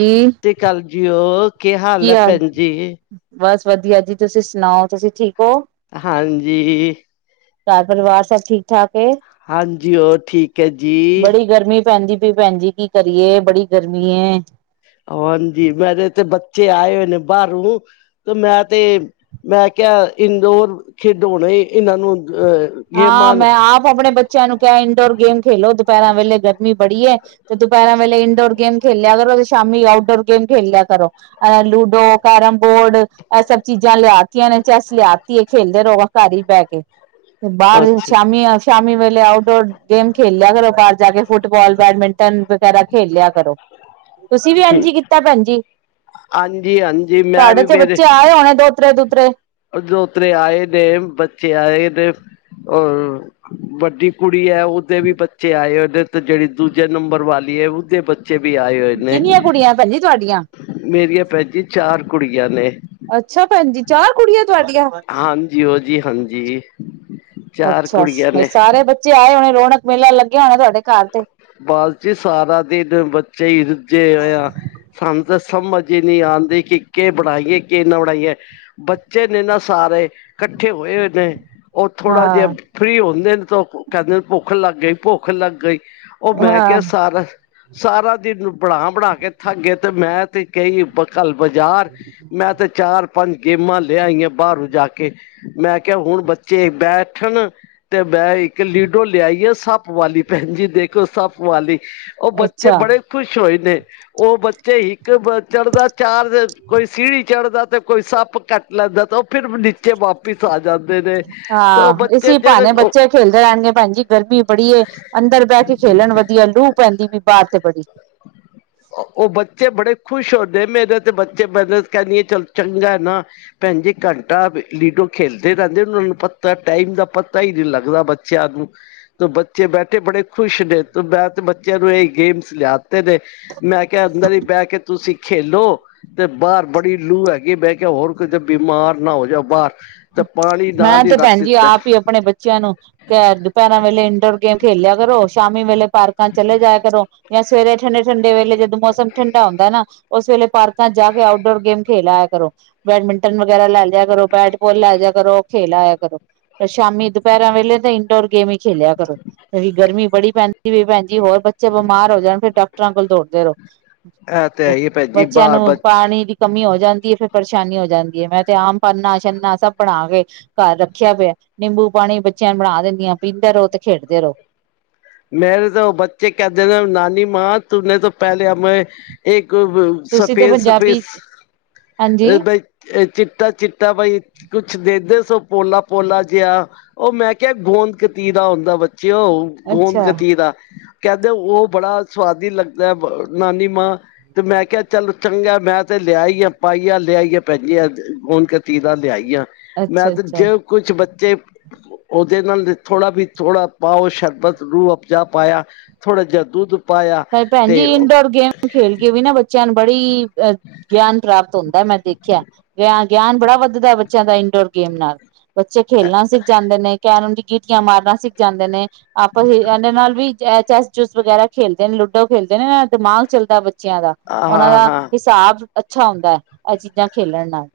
ਈ ਜੀ ਕਾਲ ਜੀਓ ਕੀ ਹਾਲ ਏ ਭੈਣ ਜੀ? ਬਸ, ਵਧੀਆ ਜੀ। ਤੁਸੀਂ ਸੁਨਾਓ, ਤੁਸੀਂ ਠੀਕ ਹੋ? ਹਾਂਜੀ ਘਰ, ਪਰਿਵਾਰ ਸਭ ਠੀਕ ਠਾਕ ਐ? ਹਾਂਜੀ ਹੋਰ ਠੀਕ ਹੈ ਜੀ ਬੜੀ ਗਰਮੀ ਪੈਂਦੀ ਪੀ, ਭੈਣਜੀ। ਕੀ ਕਰੀਏ ਬੜੀ ਗਰਮੀ ਐ! ਹੋਂਜੀ, ਮੇਰੇ ਤੇ ਬੱਚੇ ਆਏ ਹੋਏ ਨੇ ਬਾਹਰੋਂ‌। ਤੇ ਮੈਂ ਤੇ ਮੈਂ ਕਿਹਾ, ਇੰਨਦੋਰ ਖੇਡੋਣੇ ਇਹਨਾਂ ਨੂੰ ਅਹ ਹਾਂ ਮੈਂ ਆਪ ਆਪਣੇ ਬੱਚਿਆਂ ਨੂੰ ਕਿਆ, ਇੰਡੋਰ ਗੇਮ ਖੇਲੋ ਦੁਪਹਿਰਾਂ ਵੇਲੇ, ਗਰਮੀ ਬੜੀ ਏ। ਤੇ ਦੁਪਹਿਰਾਂ ਵੇਲੇ ਇੰਡੋਰ ਗੇਮ ਖੇਲ ਲਿਆ ਕਰੋ ਤੇ, ਸ਼ਾਮੀ ਆਊਟਡੋਰ ਗੇਮ ਖੇਲ ਲਿਆ ਕਰੋ। ਅਹ ਲੂਡੋ, ਕੈਰਮ ਬੋਰਡ ਐ ਸਭ ਚੀਜ਼ਾਂ ਲਿਆਤੀਆਂ ਨੇ, ਚੈਸ ਲਿਆਤੀਏ ਖੇਲਦੇ ਰਹੋਾਂ ਘਰ ਹੀ ਬਹਿ ਕੇ ਤ ਬਾਹਰ ਅੱਛਾ ਸ਼ਾਮੀ ਅਹ ਸ਼ਾਮੀ ਵੇਲੇ ਆਊਟਡੋਰ ਗੇਮ ਖੇਲ ਲਿਆ ਕਰੋ। ਬਾਹਰ ਜਾ ਕੇ ਫੁਟਬਾਲ, ਬੈਡਮਿੰ ਟੈਨਟ ਵਗ਼ੈਰਾ ਖੇਲ ਲਿਆ ਕਰੋਂ। ਤੁਸੀਂ ਵੀ ਐਝ ਠੀਕ ਈ ਕੀਤਾਂ ਭੈਣਜੀ। ਹਾਂਜੀ ਹਾਂਜੀ ਮੈਂ ਤਾਡੇ ਵੀ ਤੇ ਮੇਰੇ ਬੱਚੇ ਆਏਂ ਹੋਨੇ ਦੋਤ੍ਰੇ-ਦੂਤਰੇ। ਦੋਤਰੇ ਆਏ ਦੇ, ਬੱਚੇ ਆਏ ਦੇ‌ ਓ ਵੱਡੀ ਕੁੜੀ ਏ, ਉਹਦੇ ਵੀ ਬੱਚੇ ਆਏ‌ ਉਦੇ ਤੇ ਜਿਹੜੀ ਦੂਜੇ ਨੰਬਰ ਵਾਲ਼ੀ ਏ ਉਦੇ ਬੱਚੇ ਚੇ ਵੀ ਆਏ ਹੋਏ ਨੇ। ਕਿੰਨੀਆਂ ਕੁੜੀਆਂ ਭੈਣ ਜੀ ਤੁਹਾਡੀਆਂ ਮੇਰੀਆਂ ਭੈਣਜੀ ਚਾਰ ਕੁੜੀਆਂ ਨੇ ਅੱਛਾ, ਭੈਣਜੀ। ਚਾਰ ਕੁੜੀਆਂ ਤੁਹਾਡੀਆਂ ਹਾਂਜੀ ਓ ਜੀ ਹਾਂਜੀ ਚਾਰ ਕੁੜੀਆਂ ਅੱਛਾ‌। ਨੇ ਸਾਰੇ ਬੱਚੇ ਆਏ ਹੋਏ ਰੌਣਕ ਮੇਲਾ ਲੱਗਿਆ ਹੋਣਾ ਤੁਹਾਡੇ ਘਰ ਤੇ। ਬਸ ਜੀ, ਸਾਰਾ ਦਿਨ ਬੱਚੇ ਹੀ ਰੁਝੇ ਹੋਏ ਆ। ਸਾਨੂੰ ਤਾਂ ਸਮਝ ਈ ਨੀ ਆਂਦੀ ਕਿ ਕੇ ਬਣਾਈਏ, ਕੇ ਨਾ ਬਣਾਈਏ। ਬੱਚੇ ਨੇ ਨਾ ਸਾਰੇ ਕੱਠੇ ਹੋਏ ਹੋਏ ਨੇ। ੳ ਥੋੜਾਂ ਜਿਆ ਹਾਂ ਫਰੀ ਹੁੰਦੇ ਨੇਂ ਤੇ ੳ ਕੈਂਦੇ ਨੇ ਭੋਖ ਲੱਗ ਗਈਂ, ਭੋਖ ਲੱਗ ਗਈਂ। ੳ ਮੈਂ ਹਾਂ ਕਿਆ ਸਾਰਾਂ-ਸਾਰਾਂ ਦਿਨ ਬਣਾਂ ਬਣਾਂ ਕੇ ਥੱਕ ਗੇ ਤੇ ਮੈਂ ਤੇ ਕਈ ਬ ਕੱਲ ਬਜ਼ਾਰ, ਮੈਂ ਤੇ ਚਾਰ ਪੰਜ ਗੇਮਾਂ ਲੇ ਆਈਂ ਆ ਬਾਰੋਂ ਜਾਂ ਕੇ। ਮੈਂ ਕੇਆ ਹੁਣ ਬੱਚੇ ਬੈਠਣ ਤੇ ਮੈਂ ਏਕ ਲੀਡੋ ਲਿਆਈ ਆ ਸੱਪ ਵਾਲ਼ੀ ਭੈਣਜੀ ਦੇਖ ਸੱਪ ਵਾਲ਼ੀ, ੳ ਬੱਚੇ ਅੱਛਾ ਬੜੇ ਖੁਸ਼ ਹੋਏ ਨੇਂ। ੳ ਬੱਚੇ ਇੱਕ ਬ ਚੜ੍ਹਦਾ, ਚਾਰ ਕੋਈ ਸੀੜੀ ਚੜਦਾ ਤੇ, ਕੋਈ ਸੱਪ ਕੱਟ ਲੈਂਦਾਂ ਤਾਂ ੳ ਫ਼ਿਰ ਨੀਚੇ ਵਾਪਿਸ ਆ ਜਾਨ। ਹਾਂ ਇਸੀ ਭਾਨੇ ਬੱਚੇ ਖੇਲਦੇ ਰੈਨਗੇ ਭੈਣਜੀ ਗਰਮੀਂ ਬੜੀ ਏਂ। ਅੰਦਰ ਬੈ ਕੇ ਖੇਲਣ ਵਧੀਆ, ਲੂਹ ਪੈਂਦੀ ਪਈ ਬਾਰ ਤੇ ਬੜੀ। ੳ ਬੱਚੇ ਬੜੇ ਖ਼ੁਸ਼ ਹੁੰਦੇ ਮੇਰੇ ਤੇ ਬੱਚੇ ਮੱਦਦ ਕਰਨੀ ਚੱਲ ਚੰਗ਼ਾ ਏ ਨਾ। ਭੈਣਜੀ ਘੰਟਾਂ ਲੀਡੋ ਖੇਲਦੇ ਰੈਂਦੇਂ ਨੇ ਉਨਾਂ ਨੂੰ ਪਤਾਂ ਟਾਇਮ ਦਾ ਪਤਾਂ ਈ ਨੀਂ ਲੱਗਦਾ ਬ ਚਿਆਂ ਨੂੰ। ਤੋਂ ਬੱਚੇ ਬੈਠੇਂ ਬੜੇ ਖੁਸ਼ ਨੇਂ, ਤੇ ਮੈਂ ਤੇ ਬੱਚਿਆਂ ਨੂੰ ਏ ਗੇਮਸ ਲ਼ਿਆ ਤੇ ਨੇਂ। ਮੈਂ ਕਿਆ ਅੰਦਰ ਈ ਬੈ ਕੇ ਤੁਸੀਂ। ਖੇਲੋ ਤੇ ਬਾਰ ਬੜੀ ਲੂ ਹੈਗੀ ਏ, ਮੈਂ ਕਿਆ ਹੋਰ ਕਿਤੇ ਬਿਮਾਰ ਨਾ ਹੋ ਜਾਓ ਬਾਰ। ਤਾਂ ਪਾਣੀਂ। ਮੈਂ ਤੇ ਭੈਣਜੀ ਆਪ ਈ ਆਪਣੇਂ ਬੱਚਿਆਂ ਨੂੰ ਐਂ ਦੁਪਹਿਰਾਂ ਵੇਲ਼ੇ ਇੰਡੋਰ ਗੇਮ ਖੇਲ ਲਿਆ ਕਰੋ। ਸ਼ਾਮੀ ਵੇਲ਼ੇ ਪਾਰਕਾਂ ਚ ਚਲੇਂ ਜਾਆ ਕਰੋਂ। ਜਾਂ ਸਵੇਰੇ ਠੰਡੇ-ਠੰਡੇ ਵੇਲ਼ੇ ਜਦੋਂ ਮੌਸਮ ਠੰਡਾ ਹੁੰਦਾਂ ਐਂ ਨਾ ਉਸ ਵੇਲ਼ੇ ਪਾਰਕਾਂ ਚ ਜਾਂ ਕੇ ਆਊਟ ਡੋਰ ਗੇਮ ਖੇਲ ਆਇਆਂ ਕਰੋਂ, ਬੈਡਮਿੰਟਨ ਵਗ਼ੈਰਾ ਲੈ ਜਿਆ ਕਰੋਂ, ਬੈਟਬੋਲ ਲੈ ਜਿਆ ਕਰੋਂ। ਖੇਲ ਆਇਆਂ ਕਰੋਂ। ਪਰ ਸ਼ਾਮੀਂ ਦੁਪੈਰਾਂ ਵੇਲ਼ੇ ਤੇ ਇੰਡੋਰ ਗੇਮ ਈ ਖੇਲਿਆ ਕਰੋਂ। ਬੜੀ ਗਰਮੀਂ ਬੜੀ ਪੈਂਦੀ ਪਈ ਭੈਣਜੀ। ਹੋਰ ਬੱਚੇ ਬਿਮਾਰ ਹੋ ਜਾਂਣ, ਫੇਰ ਡਾਕਟਰਾਂ ਕੋਲ ਦੋੜਦੇ ਰੳ। ਇਹ ਤੇ ਹੈ ਹੀ ਭੈਣ ਜੀ ਬੱਚਿਆਂ ਬਾਹਰ ਨੂੰ ਬੱਚ ਪਾਣੀਂ ਦੀ ਕਮੀਂ ਹੋ ਜਾਂਦੀ ਏ ਫੇਰ ਪਰੇਸ਼ਾਨੀ ਹੋ ਜਾਂਦੀ ਏ। ਮੈਂ ਤੇ ਆਮ ਪਨਾ ਛਨਾ ਸਭ ਬਣਾਕੇ ਘਾਰ ਰੱਖਿਆਂ ਪੇਆ। ਨਿੰਬੂ ਪਾਣੀਂ ਬੱਚਿਆਂ ਨੂੰ ਬਣਾਂ ਦਿੰਦੀ ਆਂ ਪੀਂਦੇ ਰੳ ਤੇ ਖੇਡਦੇ ਰੳ। ਮੇਰੇ ਤਾਂ ੳ ਬੱਚੇ ਕੈਂਦੇ ਨੇਂ ਨਾਨੀ ਮਾਂ ਤੁੰਨੇ ਤੋਂ ਪੈਲੇ ਹਮੇ ਏਕ ਤੁਸੀਂ ਤੇ ਸਪੇਸ ਪੰਜਾਬੀ ਸਪੇਸ ਅ ਹਾਂਜੀ ਬਈ ਚਿੱਟਾ-ਚਿੱਟਾ ਬਾਈ ਕੁੱਛ ਦੇਂਦੇ ਸੋ ਪੋਲਾਂ-ਪੋਲਾਂ ਜਿਆ। ੳ ਮੈਂ ਕਿਆ ਗੋਂਦ ਕਤੀਰਾ ਹੁੰਦਾਂ ਬੱਚਿਓ, ਗੋਂਦ ਅੱਛਾ ਕਤੀਰਾ। ਕੈਂਦੇ ੳ ਬੜਾਂ ਸੁਵਾਦੀ ਲੱਗਦਾ ਬ ਨਾਨੀ ਮਾਂ। ਤੇ ਮੈਂ ਕਿਆ ਚੱਲ ਚੰਗ਼ਾ ਮੈਂ ਤੇ ਲਿਆਈਂ ਆ ਪਾਇਆਂ ਲਿਆਈ ਆਂ ਭੈਣਜੀ ਗੂੰਦ ਕਤੀਰਾ ਲਿਆਈਂ ਆਂ। ਮੈਂ ਅੱਛਾ ਤੇ ਅੱਛਾ ਜੇ ਕੁੱਛ ਬੱਚੇ ਉਦੇ ਨਾਲ ਥੋੜਾਂ ਵੀ ਥੋੜਾਂ ਪਾਓ ਸ਼ਰਬਤ ਰੂਹ ਅਬਜਾ ਪਾਆ, ਥੋੜਾਂ ਜੇਆ ਦੁੱਧ ਪਾਇਆ ਪਰ ਭੈਣਜੀ ਤੇ ਇੰਨਡੋਰ ਗੇਮ ਖੇਲ ਕੇ ਵੀ ਨਾ ਬੱਚਿਆਂ ਨੂੰ ਬੜੀ ਅਹ ਗਿਆਨ ਪ੍ਰਾਪਤ ਹੁੰਦੈ ਮੈਂ ਦੇਖਿਆ। ਗਿਆ ਗਿਆਨ ਬੜਾਂ ਵੱਧਦਾ ਬੱਚਿਆਂ ਦਾ ਇੰਡੋਰ ਗੇਮ ਨਾਲ। ਬੱਚੇ ਖੇਲਨਾ ਸਿਖ ਜਾਂਦੇ ਨੇਂ, ਕੈਰਮ ਦੀ ਗੀਟੀਆਂ ਮਾਰਨਾਂ ਸਿਖ ਜਾਂਦੇਂ ਨੇਂ। ਆਪਸ ਵਿੱਚ ਏਂਨਾ ਦੇ ਨਾਲ ਵੀ ਚੈਸ ਚੂਸ ਵਗ਼ੈਰਾ ਖੇਲ ਜੇੜੇ ਲੂਡੋ ਖੇਲਦੇ ਨੇ, ਦਿਮਾਗ ਚੱਲਦਾ ਬੱਚਿਆਂ ਦਾ। ਉਨਾਂ ਹਾਂ ਦਾ ਹਾਂ ਹਿਸ ਹਿਸਾਬ ਅੱਛਾ ਹੁੰਦੈ, ਐ ਚੀਜ਼ਾਂ ਖੇਲਣ ਨਾਲ।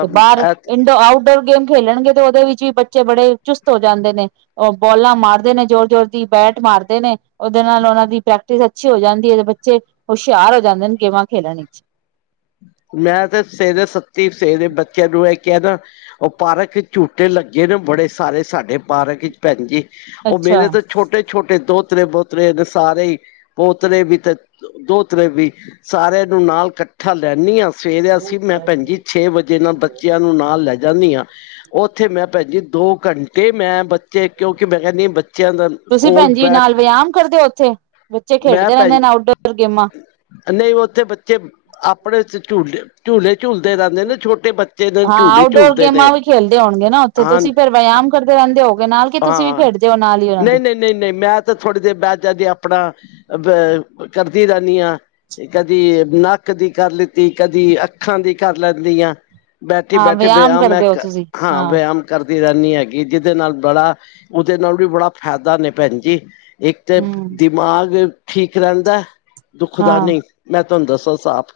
ਤੇ ਬਾਰ ਇੰਡੋ ਆਊਟਡੋਰ ਗੇਮ ਖੇਲਣਗੇ ਤੇ ਓਦੇ ਵਿੱਚ ਵੀ ਬੱਚੇ ਬੜੇ ਚੁਸਤ ਹੋ ਜਾਂਦੇ ਨੇ। ਔ ਬੋਲਾਂ ਮਾਰਦੇ ਨੇ ਜ਼ੋਰ-ਜੋੋਰ ਦੀ, ਬੈਟ ਮਾਰਦੇ ਨੇ ਓਦੇ ਨਾਲ ਉਹਨਾਂ ਦੀ ਪ੍ਰੈਕਟਿਸ ਅੱਛੀ ਹੋ ਜਾਂਦੀ ਏ ਤੇ ਬੱਚੇ ਹੁਸ਼ਿਆਰ ਹੋ ਜਾਂਦੇ ਨੇ, ਗੇਮਾਂ ਖੇਡਣ ਇੱਚ। ਮੈਂ ਤੇ ਸਵੇਰੇ, ਸੱਤੀ ਸਵੇਰੇ ਬੱਚਿਆਂ ਨੂੰ ਐ ਕਿਆ ਨਾ ਔ ਪਾਰਕ 'ਚ ਝੂਟੇ ਲੱਗੇ ਨੇ ਬੜੇ ਸਾਰੇ, ਸਾਡੇ ਪਾਰਕ 'ਚ ਭੈਣ ਜੀ, ਉਹ ਅੱਛਾ। ਮੇਰੇ ਤੋਂ ਛੋਟੇ ਛੋਟੇ ਦੋਹਤਰੇ-ਬੋਤਰੇ ਨੇ ਸਾਰੇ ਈ, ਪੋਤਰੇ ਵੀ ਤੇ ਦੋਤਰੇ ਵੀ, ਸਾਰਿਆਂ ਨੂੰ ਨਾਲ ਕੱਠਾ ਲੈਨੀਂ ਆਂ। ਫੇਰ ਅਸੀਂ, ਮੈਂ ਭੈਣ ਜੀ ਛੇ ਵਜੇ ਨਾ, ਬੱਚਿਆਂ ਨੂੰ ਨਾਲ ਲੈ ਜਾਂਨੀ ਆਂ। ਉੱਥੇ ਮੈਂ ਭੈਣ ਜੀ ਦੋ ਘੰਟੇ, ਮੈਂ ਬੱਚੇ ਕਿਉਂਕਿ, ਮੈਂ ਕਹਿਨੀ ਬੱਚਿਆਂ ਦਾ ਤੁਸੀਂ ਕੋਲ ਭੈਣ ਜੀ ਬੈਠ ਨਾਲ ਵਿਆਮ ਕਰਦੇ ਉੱਥੇ? ਬੱਚੇ ਮੈਂ ਖੇਡਦੇ ਭੈਣ ਰਹਿੰਦੇ ਨੇ ਆਊਟਡੋਰ ਗੇਮਾਂ। ਨਹੀਂ, ਉੱਥੇ ਬੱਚੇ ਬੜੇ 'ਚ ਝੂਲਦੇ ਆ, ਝੂਲੇ ਹਾਂ, ਆਊਟਡੋਰ ਝੂਲਦੇ ਗੇਮਾਂ ਨੇ ਵੀ ਖੇਲਦੇ ਹੋਣਗੇ ਨਾ ਉੱਥੇ। ਹਾਂ ਤੁਸੀਂ ਫੇਰ ਵਿਆਮ ਕਰਦੇ ਰਹਿੰਦੇ ਹੋਵੋਗੇ ਨਾਲ, ਕਿ ਤੁਸੀਂ ਵੀ ਖੇਡਦੇ ਓ ਨਾਲ ਈ ਨਹੀਂ-ਨਹੀਂ, ਨਹੀਂ-ਨਹੀਂ, ਮੈਂ ਤੇ ਥੋੜ੍ਹੀ ਦੇਰ ਬੈ ਜਾਨੀ, ਆਪਣਾ ਅ ਬ ਕਰਦੀ ਰੈਂਨੀ ਆਂ। ਤੇ ਕਦੀ ਨੱਕ ਦੀ ਕਰ ਲਿੱਤੀ, ਕਦੀ ਅੱਖਾਂ ਦੀ ਕਰ ਲੈਂਦੀ ਆਂ। ਹਾਂ ਬੈਠੀ-ਬੈਠੀ ਵਿਆਮ ਮੈਂ ਕਰਦੇ ਹੋ ਕਰ, ਤੁਸੀਂ ਹਾਂ ਵਿਆਮ ਕਰਦੀ ਰੈਂਨੀ ਹੈਗੀ। ਜਿਹਦੇ ਨਾਲ ਬੜਾ, ਉਹਦੇ ਨਾਲ ਵੀ ਬੜਾ ਫ਼ੈਦਾ ਨੇ ਭੈਣ ਜੀ। ਏਕ ਤੇ ਹੂੰ ਦਿਮਾਗ ਠੀਕ ਰਹਿੰਦਾ, ਦੁਖਦਾ ਹਾਂ। ਨਹੀਂ ਮੈਂ ਤੁਹਾਨੂੰ ਦੱਸਾਂ ਸਾਫ਼।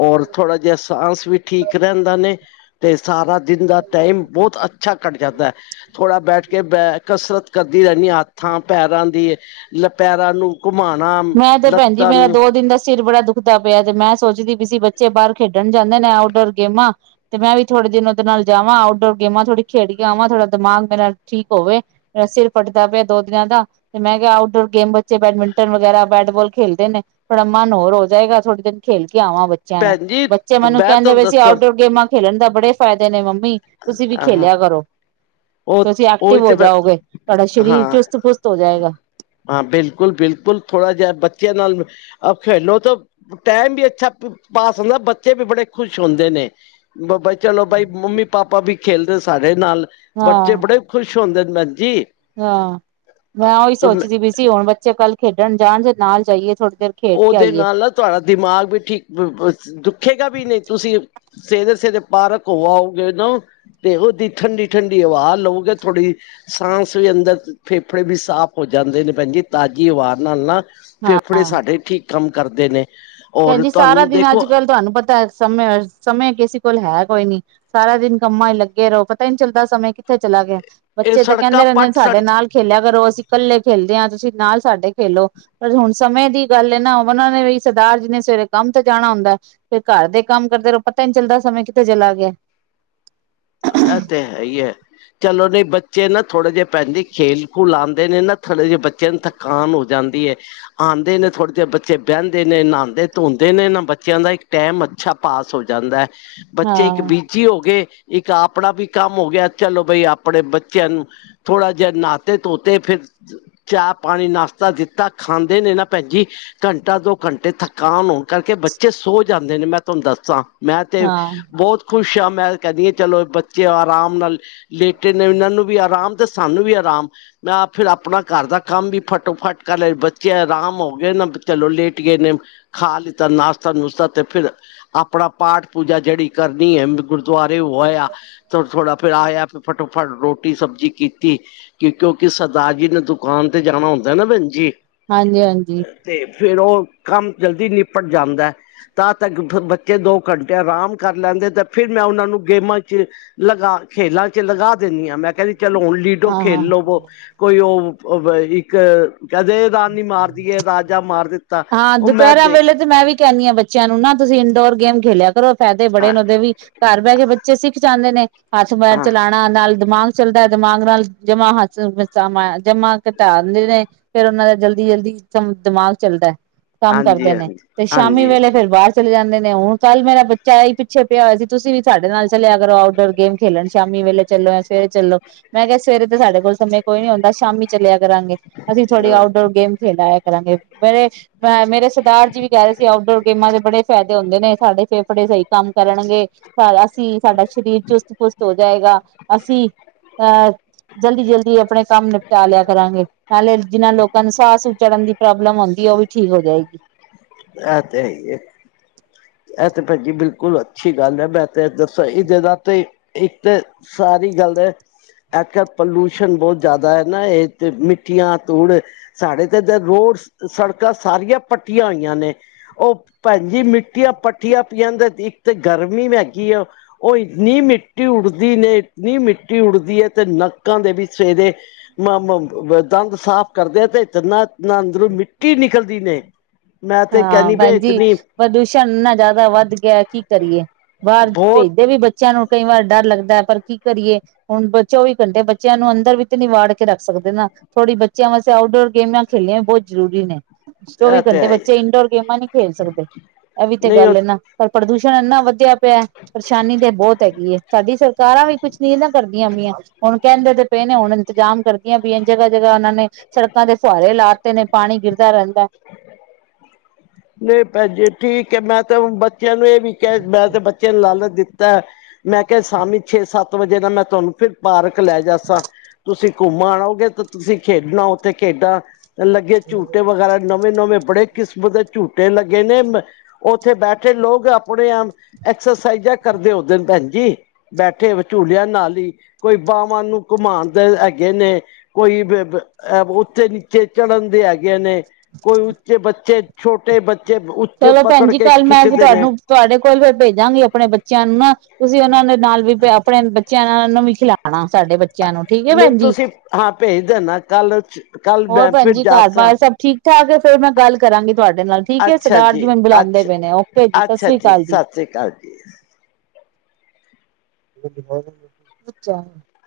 ਹੋਰ ਥੋੜ੍ਹਾ ਜਿਹਾ ਸਾਂਸ ਵੀ ਠੀਕ ਰੈਂਦਾ ਨੇ। ਤੇ ਸਾਰਾ ਦਿਨ ਦਾ ਟਾਈਮ ਬਹੁਤ ਅੱਛਾ ਕੱਟ ਜਾਂਦਾ। ਥੋੜਾ ਬੈਠ ਕੇ ਬੈ ਕਸਰਤ ਕਰਦੀ ਰੈਂਨੀਂ ਆਂ, ਹੱਥਾਂ-ਪੈਰਾਂ ਦੀ, ਲੱ ਪੈਰਾਂ ਨੂੰ ਘੁਮਾਣਾ ਮੈਂ ਤੇ ਭੈਣ ਜੀ, ਲੱਤਾਂ ਮੇਰਾ ਨੂੰ ਦੋ ਦਿਨ ਦਾ ਸਿਰ ਬੜਾ ਦੁੱਖ ਖਦਾ ਪਿਆ ਤੇ ਮੈਂ ਸੋਚਦੀ ਪੀ ਸੀ, ਬੱਚੇ ਬਾਹਰ ਖੇਡਣ ਜਾਂਦੇ ਨੇ, ਆਊਟਡੋਰ ਗੇਮਾਂ ਤੇ ਮੈਂ ਵੀ ਥੋੜੇ ਦਿਨ ਓਦੇ ਨਾਲ ਜਾਵਾਂ, ਆਊਟਡੋਰ ਗੇਮਾਂ ਥੋੜ੍ਹੀ ਖੇਡ ਕੇ ਆਵਾਂ। ਥੋੜਾ ਦਿਮਾਗ ਮੇਰਾ ਠੀਕ ਹੋਵੇ। ਮੇਰਾ ਸਿਰ ਫੱਟਦਾ ਪਿਆ ਦੋ ਦਿਨਾਂ ਦਾ ਤੇ ਮੈਂ ਕਿਹਾ ਆਊਟਡੋਰ ਗੇਮ ਚੇ ਬੈਡਮਿੰਟਨ ਵਗੈਰਾ, ਬੈਟ-ਬੋਲ ਖੇਲਦੇ ਨੇ। ਥੋੜਾ ਮਨ ਹੋਰ ਹੋ ਜਾਏਗਾ, ਥੋੜੀ ਦਿਨ ਖੇਲ ਕੇ ਆਵਾਂਗੇ। ਬੱਚਿਆਂ ਨਾ। ਭੈਣ ਜੀ ਬੱਚੇ ਮੈਨੂੰ ਮੈਂ ਕਹਿੰਦੇ ਤੁਹਾਨੂੰ ਪੇ ਸੀਂ, ਦੱਸਾਂ ਆਊਟਡੋਰ ਗੇਮਾਂ ਖੇਲਣ ਦਾ ਬੜੇ ਫ਼ਾਇਦੇ ਨੇ ਮੰਮੀਂ ਮੀਂ ਤੁਸੀਂ ਵੀ ਹਾਂ ਖੇਲਿਆ ਕਰੋ। ਉਹ ਤੁਸੀਂ ਉਹੀ ਐਕਟਿਵ ਤੇ ਹੋ ਜਾਓਗੇ, ਤੁਆਡਾ ਸਰੀਰ ਹਾਂ ਚੁਸਤ- ਫੁਸਤ ਹੋ ਜਾਏਗਾ। ਹਾਂ, ਬਿਲਕੁਲ-ਬਿਲਕੁਲ, ਥੋੜਾ ਜਿਆ ਬੱਚਿਆਂ ਨਾਲ ਅ ਖੇਲੋ ਤੇ ਟੈਮ ਵੀ ਅੱਛਾ ਪ-ਪਾਸ ਹੁੰਦਾ, ਬੱਚੇ ਵੀ ਬੜੇ ਖੁਸ਼ ਹੁੰਦੇ ਨੇ। ਬ-ਬ‌ਈ, ਚਲੋ ਬਈ, ਮੰਮੀ ਪਾਪਾ ਵੀ ਖੇਲਦੇ ਸਾਰੇ ਨਾਲ, ਬੱਚੇ ਹਾਂ ਬੜੇ ਖੁਸ਼ ਹੁੰਦੇ ਨੇ ਜੀ। ਹਾਂ, ਮੈਂ ਓਹੀ ਸੋਚਦੀ ਪਈ ਸੀ, ਹੁਣ ਬੱਚੇ ਕੱਲ੍ਹ ਖੇਡਣ ਜਾਣਗੇ ਨਾਲ ਜਾਈਏ ਥੋੜ੍ਹੀ ਦੇਰ ਖੇਡ ਕੇ ਓਦੇ ਆਈਏ ਨਾਲ ਨਾ ਤੁਹਾਡਾ ਦਿਮਾਗ ਵੀ ਠੀਕ ਬ-ਬ ਦੁਖੇਗਾ ਵੀ ਨਹੀਂ। ਤੁਸੀਂ ਸਵੇਰੇ-ਸਵੇਰੇ ਪਾਰਕ ਘੁੰਮ ਆਓਗੇ ਨਾ ਤੇ ਓਦੀ ਦੀ ਠੰਡੀ-ਠੰਡੀ ਹਵਾ ਲਵੋਗੇ ਥੋੜ੍ਹੀ ਸਾਂਸ ਵੀ ਅੰਦਰ, ਫੇਫੜੇ ਵੀ ਸਾਫ਼ ਹੋ ਜਾਂਦੇ ਨੇ ਭੈਣ ਜੀ, ਤਾਜ਼ੀ ਹਵਾ ਨਾਲ ਨਾ ਹਾਂ ਫੇਫੜੇ ਸਾਡੇ ਠੀਕ ਕੰਮ ਕਰਦੇ ਨੇ। ਭੈਣ ਔਰ ਜੀ ਸਾਰਾ ਤੁਹਾਨੂੰ ਦਿਨ ਦੇਖੋ ਅੱਜ-ਕੱਲ੍ਹ ਤੁਹਾਨੂੰ ਪਤਾ ਸਮੇਂ ਅਸ ਸਮੇਂ ਕਿਸੇ ਕੋਲ਼ ਹੈ ਕੋਈ ਨੀ। ਸਾਰਾ ਦਿਨ ਕੰਮਾਂ 'ਚ ਲੱਗੇ ਰਹੋ, ਪਤਾ ਈ ਨਹੀਂ ਚੱਲਦਾ ਸਮੇਂ ਕਿੱਥੇ ਚਲਾ ਗਿਆ। ਇਹ ਬੱਚੇ ਤੇ ਕਹਿੰਦੇ ਸੜਕਾਂ ਰਹਿੰਦੇ ਨੇ ਪੱਟ ਸਾਡੇ ਸੜ ਨਾਲ ਖੇਲਿਆ ਕਰੋ। ਅਸੀਂ ਕੱਲੇ ਖੇਲਦੇ ਦਾ, ਤੁਸੀਂ ਨਾਲ ਸਾਡੇ ਖੇਲੋ। ਪਰ ਹੁਣ ਸਮੇਂ ਦੀ ਗੱਲ ਏ ਨਾ। ਓਨਾਂ ਨੇ ਵੀ ਸ ਦਾਰ ਜੀ ਨੇ ਸਵੇਰੇ ਕੰਮ ਤੇ ਜਾਣਾ ਹੁੰਦਾ। ਫੇਰ ਘਰ ਦੇ ਕੰਮ ਕਰਦੇ ਰੋ, ਪਤਾ ਨੀ ਚੱਲਦਾ ਸਮੇਂ ਕਿੱਥੇ ਚਲਾ ਗਿਆ। [inaudible] ਐ ਤੇ ਹੈ ਈ ਐ। ਚਲੋ, ਜੇ ਬੱਚੇ ਨਾ ਥੋੜੇ ਜੇ ਪੇਲੀ ਖੇਲ-ਖੂਲ ਆਂਦੇ ਨੇ ਨਾ ਥੋੜੇ ਜੇ ਬੱਚਿਆਂ ਨੂੰ ਥਕਾ ਕਾਨ ਹੋ ਜਾਂਦੀ ਐ। ਆਂਦੇ ਨੇ, ਥੋੜੇ ਦੇਰ ਬੱਚੇ ਬੈਂਹਦੇ ਨੇ, ਨਾਂਦੇ-ਧੋਂਦੇ ਨੇ ਨਾ ਬੱਚਿਆਂ ਦਾ ਇੱਕ ਟੈਮ ਅੱਛਾ, ਪਾਸ ਹੋ ਜਾਂਦਾ ਐ, ਬੱਚੇ ਹਾਂ ਇੱਕ ਬਿਜੀ ਹੋ ਗੇ ਇੱਕ ਆਪਣਾ ਵੀ ਕੰਮ ਹੋ ਗਿਆ, ਚਲੋ ਬਈ ਆਪਣੇ ਬੱਚਿਆਂ ਨੂੰ ਥੋੜਾ ਜਿਆ ਨਾਤੇ-ਧੋਤੇ ਫਿਰ ਚਾਹ, ਪਾਣੀ, ਨਾਸ਼ਤਾ ਦਿੱਤਾ, ਖਾਂਦੇ ਨੇ ਨਾਂ ਭੈਣ ਜੀ ਘੰਟਾ, ਦੋ ਘੰਟੇ ਥਕਾਨ ਹੋਣ ਕਰਕੇ ਬੱਚੇ ਸੋ ਜਾਂਦੇ ਨੇ ਮੈਂ ਤੁਆਨੂੰ ਦੱਸਾਂ। ਮੈਂ ਤੇ ਹਾਂ ਬੋਤ ਖੁਸ਼ ਹਾਂ, ਮੈਂ ਕੈਅਣੀ ਏ ਚਲੋ, ਬੱਚੇ ਆਰਾਮ ਨਾਲ ਲੇਟੇ ਨੇ, ਇਨ੍ਹਾਂ ਨੂੰ ਵੀ ਆਰਾਮ ਤੇ ਸਾਨੂੰ ਵੀ ਆਰਾਮ। ਮੈਂ ਫਿਰ ਆਪਣਾ ਘਰ ਦਾ ਕੰਮ ਵੀ ਫਟੋ-ਫਟ ਕਰ ਲੈ ਬੱਚੇ ਆਰਾਮ ਹੋ ਗਏ, ਨਾ ਚਲੋ ਲੇਟ ਗਏ ਨੇ। ਖਾ ਲਿੱਤਾ ਨਾਸ਼ਤਾ-ਨੁਸ਼ਤਾ ਤੇ ਫਿਰ ਆਪਣਾ ਪਾਠ-ਪੂਜਾ ਜੇੜੀ ਕਰਨੀ ਐ ਮ ਗੁਰਦੁਆਰੇ ਹੋਇਆ। ਥੋੜਾ ਫਿਰ ਆਇਆ ਫਟੋ-ਫਟ ਰੋਟੀ ਸਬਜ਼ੀ ਕੀਤੀ। ਕਿਉ ਕਿਉਂਕਿ ਸਰਦਾਾਰ ਜੀ ਨੇ ਦੁਕਾਨ ਤੇ ਜਾਣਾ ਹੁੰਦਾ ਨਾ ਭੈਣ ਜੀ। ਹਾਂਜੀ-ਹਾਂਜੀ। ਤੇ ਫਿਰ ਉਹ ਕੰਮ ਜਲਦੀ ਨਿਪਟ ਜਾਂਦਾ। ਤਦ ਤੱਕ ਬੱਚੇ ਦੋ ਘੰਟੇ ਆਰਾਮ ਕਰ ਲੈਂਦੇ ਤੇ ਫਿਰ ਮੈਂ ਉਨ੍ਹਾਂ ਨੂੰ ਗੇਮਾਂ ਚ ਲਗਾ ਖੇਲਾਂ ਚ ਲਗਾ ਦਿੰਣੀ ਆਂ। ਮੈਂ ਕੈਹਣੀ ਚਲੋ ਹੁਣ ਲਿਡੋ ਹਾਂ ਖੇਲ ਹਾਂ ਲੋਵੋ। ਕੋਈ ਓ ਓਵ ਇੱਕ। ਕਦੇ ਰਾਨੀ ਮਾਰਦੀਏ ਰਾਜਾ ਮਾਰ ਦਿੱਤਾ। ਹਾਂ ਉਹ ਮੈਂ ਦੁਪਹਿਰਾਂ ਦੇ ਖ ਵੇਲੇ ਤੇ ਮੈਂ ਵੀ ਕੈਣੀ ਆਂ ਬੱਚਿਆਂ ਨੂੰ ਨਾ ਤੁਸੀਂ ਇੰਨਡੋਰ ਗੇਮ ਖੇਲਿਆ ਕਰੋ, ਫੈਦੇ ਬੜੇ ਹਾਂ ਨੇ ਓਦੇ ਵੀ ਘਰ ਬੈਅ ਕੇ ਬੱਚੇ ਸਿੱਖ ਜਾਂਦੇ ਨੇ। ਹੱਥ ਪੈਰ ਚਲਾਣਾ, ਨਾਲ ਦਿਮਾਗ ਚੱਲਦਾ, ਦਿਮਾਗ ਨਾਲ ਜਮਾ ਹੱਥ ਜਾ ਮਾਂ ਜਮਾਂ ਘਟਾ ਦਿੰਦੇ ਨੇ, ਫਿਰ ਓਨ੍ਹਾਂ ਦਾ ਜਲਦੀ-ਜਲਦੀ ਦ ਦਿਮਾਗ ਚੱਲਦੈ। ਕੰਮ ਕਰਦੇ ਹਾਂਜੀ ਨੇ ਹਾਂਜੀ ਤੇ ਸ਼ਾਮੀ ਹਾਂਜੀ ਵੇਲੇ ਫੇਰ ਬਾਰ ਚਲੇ ਜਾਂਦੇ ਨੇ ਹੁਣ ਕੱਲ ਮੇਰਾ ਬੱਚਾ ਆਇਆ ਹੀ ਪਿੱਛੇ ਪਿਆ ਔਇਆ ਸੀ ਤੁਸੀਂ ਵੀ ਸਾਡੇ ਨਾਲ ਚੱਲਿਆ ਕਰੋ, ਆਊਟਡੋਰ ਗੇਮ ਖੇਲਣ ਸ਼ਾਮੀ ਵੇਲੇ ਚੱਲੋ ਐ, ਸਵੇਰੇ ਚੱਲੋ ਮੈਂ ਕਿਆ ਸਵੇਰੇ ਤੇ ਸਾਡੇ ਕੋਲ ਸਮੇਂ ਕੋਈ ਨੀਂ ਹੁੰਦਾ, ਸ਼ਾਮੀ ਚੱਲਿਆ ਕਰਾਂ ਅਸੀਂ ਥੋੜ੍ਹੀ ਹਾਂ ਆਊਟਡੋਰ ਗੇਮ ਖੇਡ ਆਇਆ ਕਰਾਂਗੇ। ਮੇਰੇ ਅ ਮੇਰੇ ਸਰਦਾਰ ਜੀ ਵੀ ਕੈ ਰੇ ਸੀ ਆਊਟਡੋਰ ਗੇਮਾਂ ਦੇ ਬੜੇ ਫੈਦੇ ਹੁੰਦੇ ਨੇ, ਸਾਡੇ ਫੇਫੜੇ ਸਈ ਕੰਮ ਕਰਨਗੇ। ਪਰ ਅਸੀਂ ਸਾਡਾ ਸਰੀਰ ਚੁਸਤ-ਪੁਸਤ ਹੋ ਜਾਏਗਾ, ਅਸੀਂ ਅ ਜਲਦੀ-ਜਲਦੀ ਆਪਣੇ ਕੰਮ ਨਿਪਟਾ ਲਿਆ ਕਰਾਂਗੇ। ਨਾਲੇ ਜਿਨਾਂ ਲੋਕਾਂ ਨੂੰ ਸਾਅ-ਸੂ ਚੜਨ ਦੀ ਪ੍ਰੋਬਲਮ ਹੁੰਦੀ ਐ। ਓ ਵੀ ਠੀਕ ਹੋ ਜਾਏਗੀ। ਐ ਤੇ ਹੈ ਈ ਐ। ਇਹ ਤੇ ਭੈਣ ਜੀ ਬਿਲਕੁਲ ਅੱਛੀ ਗੱਲ ਐ, ਮੈਂ ਤੇ ਅੱਜ ਸਈ ਜ੍ਹਗਾ ਤੇ ਇੱਕ ਸਾਰੀ ਗੱਲ ਅੱਜ-ਕਲ ਪੋਲੂਸ਼ਨ ਬੋਤ ਜ਼ਿਆਦਾ ਐ ਨਾ ਇਹ ਤੇ ਮਿੱਠੀਆਂ ਧੂੜ ਸਾਡੇ ਤੇ ਏਧਰ ਰੋਡ, ਸੜਕਾਂ ਸਾਰੀਆਂ ਪੱਟੀਆਂ ਹੋਈ ਆਂ ਨੇ, ਓ ਭੈਣ ਜੀ ਮਿੱਟੀਆਂ ਭੱਟੀਆਂ ਪਈਆਂ ਨੇ ਤ ਇੱਕ ਤੇ ਗਰਮੀ ਹੇਗੀ ਅ ਓ ਇੰਨੀ ਮਿੱਟੀ ਉੱਡਦੀ ਨੇ, ਇੰਨੀ ਮਿੱਟੀ ਉੱਡਦੀ ਐ ਤੇ ਨੱਕਾਂ ਦੇ ਵੀ ਸਵੇਰੇ ਮਮ ਮ ਦੰਦ ਸਾਫ਼ ਕਰਦੇ ਆ ਤੇ ਜਨਾਂ ਨਾਂ ਅੰਦਰੋਂ ਮਿੱਟੀ ਨਿਕਲਦੀ ਨੇ। ਮੈਂ ਤੇ ਹਾਂ ਕਹਿੰਦੀ ਪ ਭੈਣਜੀ, ਇਤਨੀ ਪ੍ਰਦੂਸ਼ਣ ਇਨਾਂ ਜ਼ਿਆਦਾ ਵੱਧ ਗਿਆ ਕੀ ਕਰੀਏ? ਬਾਰ ਭੇਜ ਬਹੁਤ ਫਿਰ ਵੀ ਬੱਚਿਆਂ ਨੂੰ ਕਈ ਵਾਰ ਡਰ ਲੱਗਦਾ ਐ, ਪਰ ਕੀ ਕਰੀਏ? ਹੁਣ ਬ ਚੌਵੀ ਘੰਟੇ ਬੱਚਿਆਂ ਨੂੰ ਅੰਦਰ ਵੀ ਤੇ ਨੀ ਵਾੜ ਕੇ ਰੱਖ ਸਕਦੇ ਨਾ ਥੋੜੀ ਬੱਚਿਆਂ ਵਾਸਤੇ ਆਊਟਡੋਰ ਗੇਮ ਖੇਲੀਆਂ ਬਹੁਤ ਜ਼ਰੂਰੀ ਨੇ। ਇਹ ਚੌਵੀ ਤੇ ਘੰਟੇ ਹੈ ਹੀ ਬੱਚੇ ਇੰਡੋਰ ਗੇਮਾਂ ਨਹੀਂ ਖੇਲ ਸਕਦੇ। ‌ਇਹ ਵੀ ਤੇ ਨਹੀਂ ਉਹ ਗੱਲ ਨਾ ਪਰ ਪ੍ਰਦੂਸ਼ਣ ਇੰਨਾ ਵਧਿਆ ਪਿਆ। ਪਰੇਸ਼ਾਨੀ ਤੇ ਬਹੁਤ ਹੈਗੀ ਏ। ਸਾਡੀ ਸਰਕਾਰਾਂ ਵੀ ਕੁਝ ਨੀ ਨਾ ਕਰਦੀਆਂ ਪਈਆਂ। ਹੁਣ ਕਹਿੰਦੇ ਤੇ ਪਏ ਨੇ। ਹੁਣ ਇੰਤਜ਼ਾਮ ਕਰਦੀਆਂ ਪਈਆਂ ਜਗ੍ਹਾ- ਜਗ੍ਹਾ ਉਹਨਾਂ ਨੇ ਸੜਕਾਂ ਤੇ ਫੁਹਾਰੇ ਲਾ ਤੇ ਨੇ ਪਾਣੀ ਗਿਰਦਾ ਰਹਿੰਦੈ ਐ। ਨਈ ਭੈਂਜੀ ਠੀਕ ਐ ਮੈਂ ਤਾਂ ਉ ਬੱਚਿਆਂ ਨੂੰ ਇਹ ਵੀ ਕਹਿ ਮੈਂ ਤੇ ਬੱਚਿਆਂ ਨੂੰ ਲਾਲਚ ਦਿੱਤੀ ਤਾ, ਮੈਂ ਕਿਹਾ ਸ਼ਾਮੀ ਛੇ-ਸੱਤ ਵਜੇ ਨਾਂ ਮੈਂ ਤੁਹਾਨੂੰ ਫਿਰ ਪਾਰਕ ਲੈ ਜਾ ਸਾਂ ਤੁਸੀਂ ਘੁੰਮਣ ਆਓਗੇ ਤਾਂ ਤੁਸੀਂ ਖੇਡਣਾ ਉੱਥੇ ਖੇਡਾਂ ਲੱਗੇ ਝੂਟੇ ਵਗੈਰਾ ਨਵੇਂ-ਨਵੇਂ ਬੜੇ ਕਿਸਮ ਦੇ ਝੂਟੇ ਲੱਗੇ ਨੇਂ। ਮੈ ਉੱਥੇ ਬੈਠੇ ਲੋਕ ਆਪਣੇ-ਆਪ, ਐਕਸਰਸਾਈਜ਼ਾਂ ਕਰਦੇ ਹੁੰਦੇ ਨੇਂ ਭੈਣ ਜੀ। ਬੈਠੇ ਝੂਲਿਆਂ ਨਾਲ ਈ, ਕੋਈ ਬਾਹਵਾ ਨੂੰ ਘੁੰਮਾਂਦੇ ਹੈਗੇ ਨੇ। ਕੋਈ ਬ-ਬ-ਅ ਉੱਥੇ ਨੀਚੇ ਚੜ੍ਹਾਦੇ ਹੈਗੇ ਨੇ, ਕੋਈ ਉੱਚੇ ਬੱਚੇ ਛੋਟੇ ਬੱਚੇ ਬ ਉੱਚੇ ਚਲੋ ਭੈਣ ਪਕੜ ਜੀ ਕੇ ਕੱਲ ਮੈਂ ਫਿਰ ਖਿੱਚਦੇ ਨੇਂ। ਤੁਹਾਨੂੰ ਤੁਹਾਡੇ ਕੋਲ ਫੇਰ ਭੇਜਾਂਗੀ ਆਪਣੇ ਬੱਚਿਆਂ ਨੂੰ ਨਾ। ਤੁਸੀਂ ਉਹਨਾਂ ਦੇ ਨਾਲ ਵੀ ਤੇ ਆਪਣੇ ਬੱਚਿਆਂ ਨਾਲ ਨੂੰ ਵੀ ਖਿਲਾਉਣਾ ਸਾਡੇ ਬੱ ਚਿਆਂ ਨੂੰ ਠੀਕ ਐ ਨਹੀਂ ਭੈਣਜੀ, ਤੁਸੀਂ ਹਾਂ ਭੇਜ ਦੇਣਾ ਕੱਲ ਕੱਲ ਹੋਰ ਮੈਂ ਭੈਣ ਫਿਰ ਜੀ ਜਾ ਸਾਂ। ਘਰ-ਬਾਰ ਸਭ ਠੀਕ ਤਾਂ ਆਕੇ ਫੇਰ ਮੈਂ ਗੱਲ ਕਰਾਂਗੀ ਤੁਹਾਡੇ ਨਾਲ ਠੀਕ ਏ, ਸਰਦਾਰ ਜੀ ਮੈਨੂੰ ਬੁਲਾਉਂਦੇ ਪਏ ਨੇ ਓਕੇ ਜੀ ਸਸ੍ਰੀਕਾਲ ਜੀ। ਸਸਰੀ ਕਾਲ ਜੀ। [unintelligible] ਅੱਛਾ।